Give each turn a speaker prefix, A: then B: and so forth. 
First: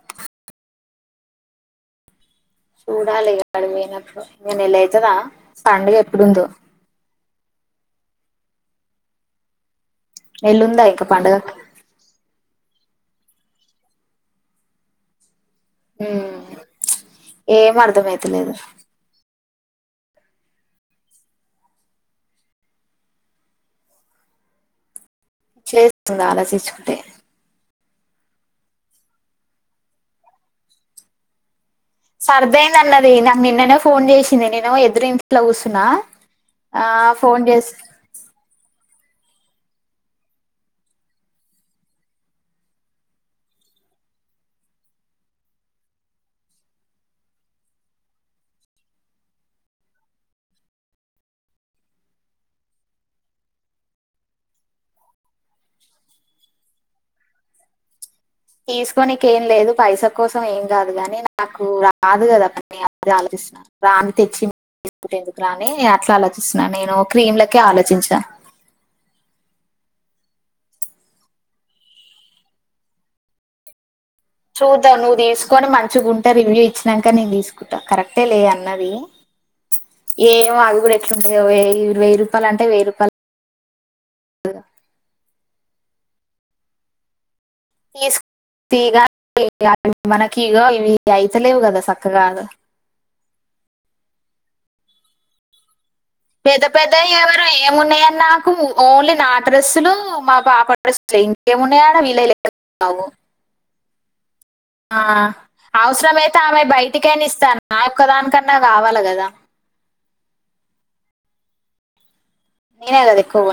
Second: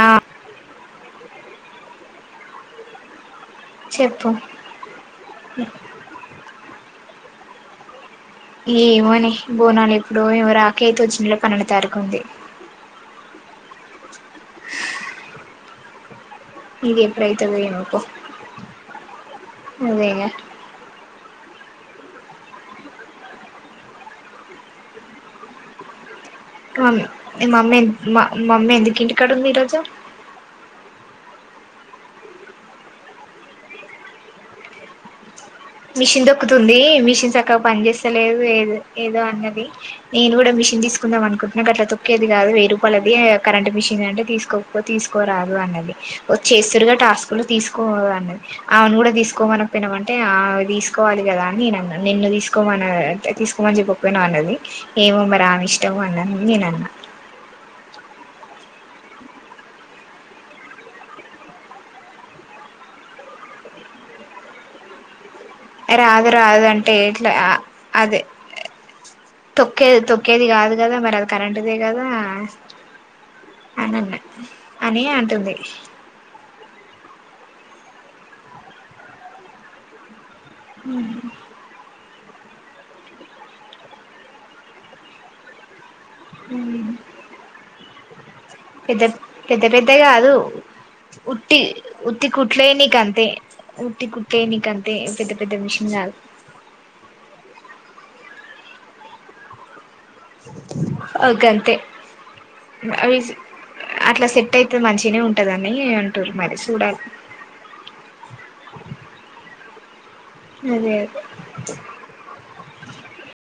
A: ఆ
B: చూడాలి ఇగ ఆడికి పోయినప్పుడు
A: చెప్పు
B: ఇగ నెల అయితదా పండుగ ఎప్పుడుందో
A: ఏమోని బోనాలు ఎప్పుడో ఏమో
B: నెల్లుందా
A: రాకీ అయితే
B: ఇంకా
A: వచే నెల
B: పండుగకి
A: పన్నెండు తారీఖు ఉంది
B: ఉం చ్
A: ఇది ఎప్పుడైతదో
B: ఏం
A: ఏమో పో
B: అర్ధం అయితలేదు
A: అదేగా
B: శాల [unintelligible]
A: మమ్మీ మమ్మీ మా మమ్మీ ఎందుకు ఇంటికాడ ఉంది ఈరోజు
B: సర్దయింద అన్నది నాకు నిన్ననే ఫోన్ చేసింది నేను ఎదిరి ప్లౌస్నా
A: మిషన్ దొక్కుతుంది మిషిన్ చక్కగా పని చేస్తలేదు ఏద ఏదో అన్నది నేను కూడా మిషన్ తీసుకుందాం అనుకుంటున్నా అట్లా తొక్కేది కాదు వెయ్యి రూపాయలది కరెంట్ మిషన్ అంటే తీసుకో పో తీసుకోరాదు అన్నది చేస్తురుగా టాస్క్ లు తీసుకో అన్నది ఆమెను కూడా తీసుకోమన పోయినవా అంటే తీసుకోవాలి కదా అని నేను అన్న నిన్ను తీసుకోమ తీసుకోమని చెప్పకపోయినా అన్నది ఏమో మరీ ఆమె ఇష్టం అన్నది అని నేను అన్నా
B: తీసుకోనికి ఏం లేదు పైసా కోసం ఏం కాదు గాని నాకు రాదు కదా అ అది ఆలోచిస్తును రాని [unintelligible] తెచ్చిట్టేందుకు రాని అట్లా
A: రాదు
B: ఆలోచిస్తున్నా
A: రాదు అంటే
B: నేను
A: ఎట్లా
B: క్రీమ్ లకే ఆలోచించా
A: అదే తొక్కేది తొక్కేది కాదు కదా మరి అది కరెంట్దే కదా
B: చూద్దాం
A: అని
B: నువ్వు
A: అంటుంది
B: తీసుకొని మంచిగుంటే రివ్యూ ఇచ్చినాక నేను తీసుకుంటా కరెక్టే లే అన్నది ఏమో అవి కూడా ఎట్లుంటాయో వెయ్యి రూపాయలు అంటే వెయ్యి రూపాయలు
A: ఉ
B: తీసు తీగ
A: పెద్ద పెద్ద కాదు
B: మనకి ఇగ ఇవి
A: ఉట్టి
B: అయితలేవు కదా చక్కగాదు
A: ఊటీ కుట్టేనికే అంతా పెద్ద పెద్ద మషీన్ కాల
B: పెద్ద పెద్ద ఎవరు ఏమిన్నాయని నాకు ఓన్లీ నా డ్రస్సులు మా పాప డ్రెస్సులే
A: అవి
B: ఇక
A: గంతే
B: ఏమున్నాయాడ
A: అవి అట్లా సెట్ అయితే మంచిగానే ఉంటదని అంటురు మరి చూడాలి
B: నేనీస్తాన్ నా ఓక్క దానికన్నా కావాలి కదా
A: అదే అదే
B: నేనే ఎదక్కువ